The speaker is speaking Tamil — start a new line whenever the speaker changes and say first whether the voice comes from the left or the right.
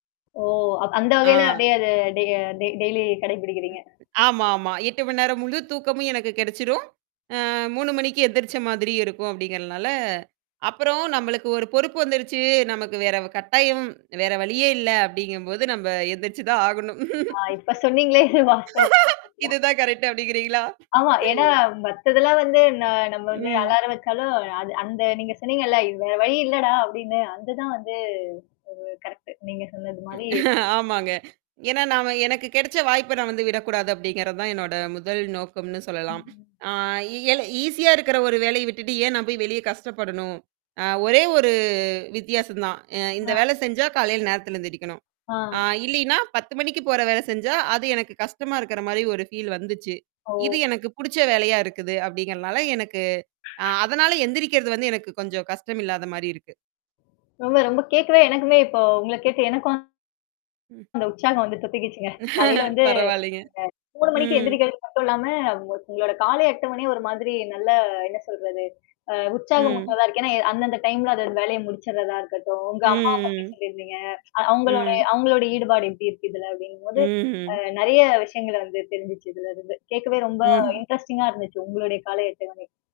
left: ஓ! அ அந்த வகையில
right: ஆ.
left: அப்டியே அத டெ டெய்லி கடைப்பிடிக்கிறீங்க.
right: ஆமாமா. 8 மணி நேரம் முழு தூக்கமும் எனக்கு கிடைச்சிடும். அ 3 மணிக்கு எந்திரிச்ச மாதிரியும் இருக்கும், அப்படிங்கிறதுனால அப்புறம் நம்மளுக்கு ஒரு பொறுப்பு வந்துருச்சு, நமக்கு வேற வ் கட்டாயம் வேற வழியே இல்ல அப்படிங்கும்போது நம்ம, எந்திரிச்சு தான் ஆகணும்.
left: அ, இப்ப சொன்னீங்களே இது வாஸ்தவமான
right: இது
left: [unintelligible]
right: தான் கரெக்ட் அப்படிங்கிறீங்களா?
left: ஆமா. ஏன்னா, மத்ததெல்லாம் வந்து ந நம்ம வந்து
right: ம்.
left: அலாரம் வைச்சாலும் அது அந்த நீங்க சொன்னீங்கல்ல வ் "வேற வழி இல்லடா!" அப்படின்னு அங்கதான் வந்து உ கரெக்ட் நீங்க சொன்னது மாரி
right: ஆமாங்க. ஏன்னா, நாம எனக்கு கிடைச்ச வாய்ப்பை நான் வந்து விடக்கூடாது, அப்படிங்கிறது தான் என்னோட முதல் நோக்கம்னு சொல்லலாம்.
left: ம்.
right: ஆ எல ஈஸியா இருக்கிற ஒரு வேலைய விட்டுட்டு, ஏன் நான் போய் வெளியே கஷ்டப்படணும்? அ ஒரே ஒரு வித்தியாசம் தான். அ இந்த
left: ஆ.
right: வேலை செஞ்சா காலையில நேரத்தில எந்திரிக்கணும். ஆ
left: ஆ.
right: இல்லைன்னா 10 மணிக்கு போற வேலை செஞ்சா அது எனக்கு கஷ்டமா இருக்கிற மாதிரி ஒரு ஃபீல் வந்துச்சு.
left: ஓ!
right: இது எனக்கு பிடிச்ச வேலையா இருக்குது அப்படிங்கிறதுனால, எனக்கு ஆ அதனால எந்திரிக்கிறது வந்து எனக்கு கொஞ்சம் கஷ்டம் இல்லாத மாதிரி இருக்கு.
left: ரொம்ப, ரொம்ப கேக்கவே எனக்குமே இப்போ உங்கள கேட்டு எனக்கும்,
right: ம்.
left: அந்த உற்சாகம் வந்து தொத்துக்கிடுச்சுங்க. காலையில வந்து
right: பரவால்லங்க,
left: அ 3 மணிக்கு
right: ம்.
left: எழுந்திரிக்கிறது மட்டும் இல்லாம, உங்களுடைய காலை 8 மணியே ஒரு மாதிரி நல்ல என்ன சொல்றது? அ உற்சாகம்
right: ம்.
left: ஊற்றதா இருக்கும். ஏன்னா அந்தந்த டைம்ல அதது வேலையை முடிச்சுடுறதா இருக்கட்டும், உங்க அம்மாவை பத்தி
right: ம், ம்.
left: சொல்லியிருந்தீங்க. அ அவங்களுடைய
right: ம்.
left: அவங்களுடைய ஈடுபாடு எப்படி இருக்கு. இதுல அப்படிங்கும்போது அ
right: ம்.
left: நிறைய விஷயங்கள வந்து தெரிஞ்சுச்சு இதுலேருந்து. கேட்கவே ரொம்ப
right: ம்.
left: இன்ட்ரஸ்டிங்கா இருந்துச்சு, உங்களுடைய காலை அட்டவணை.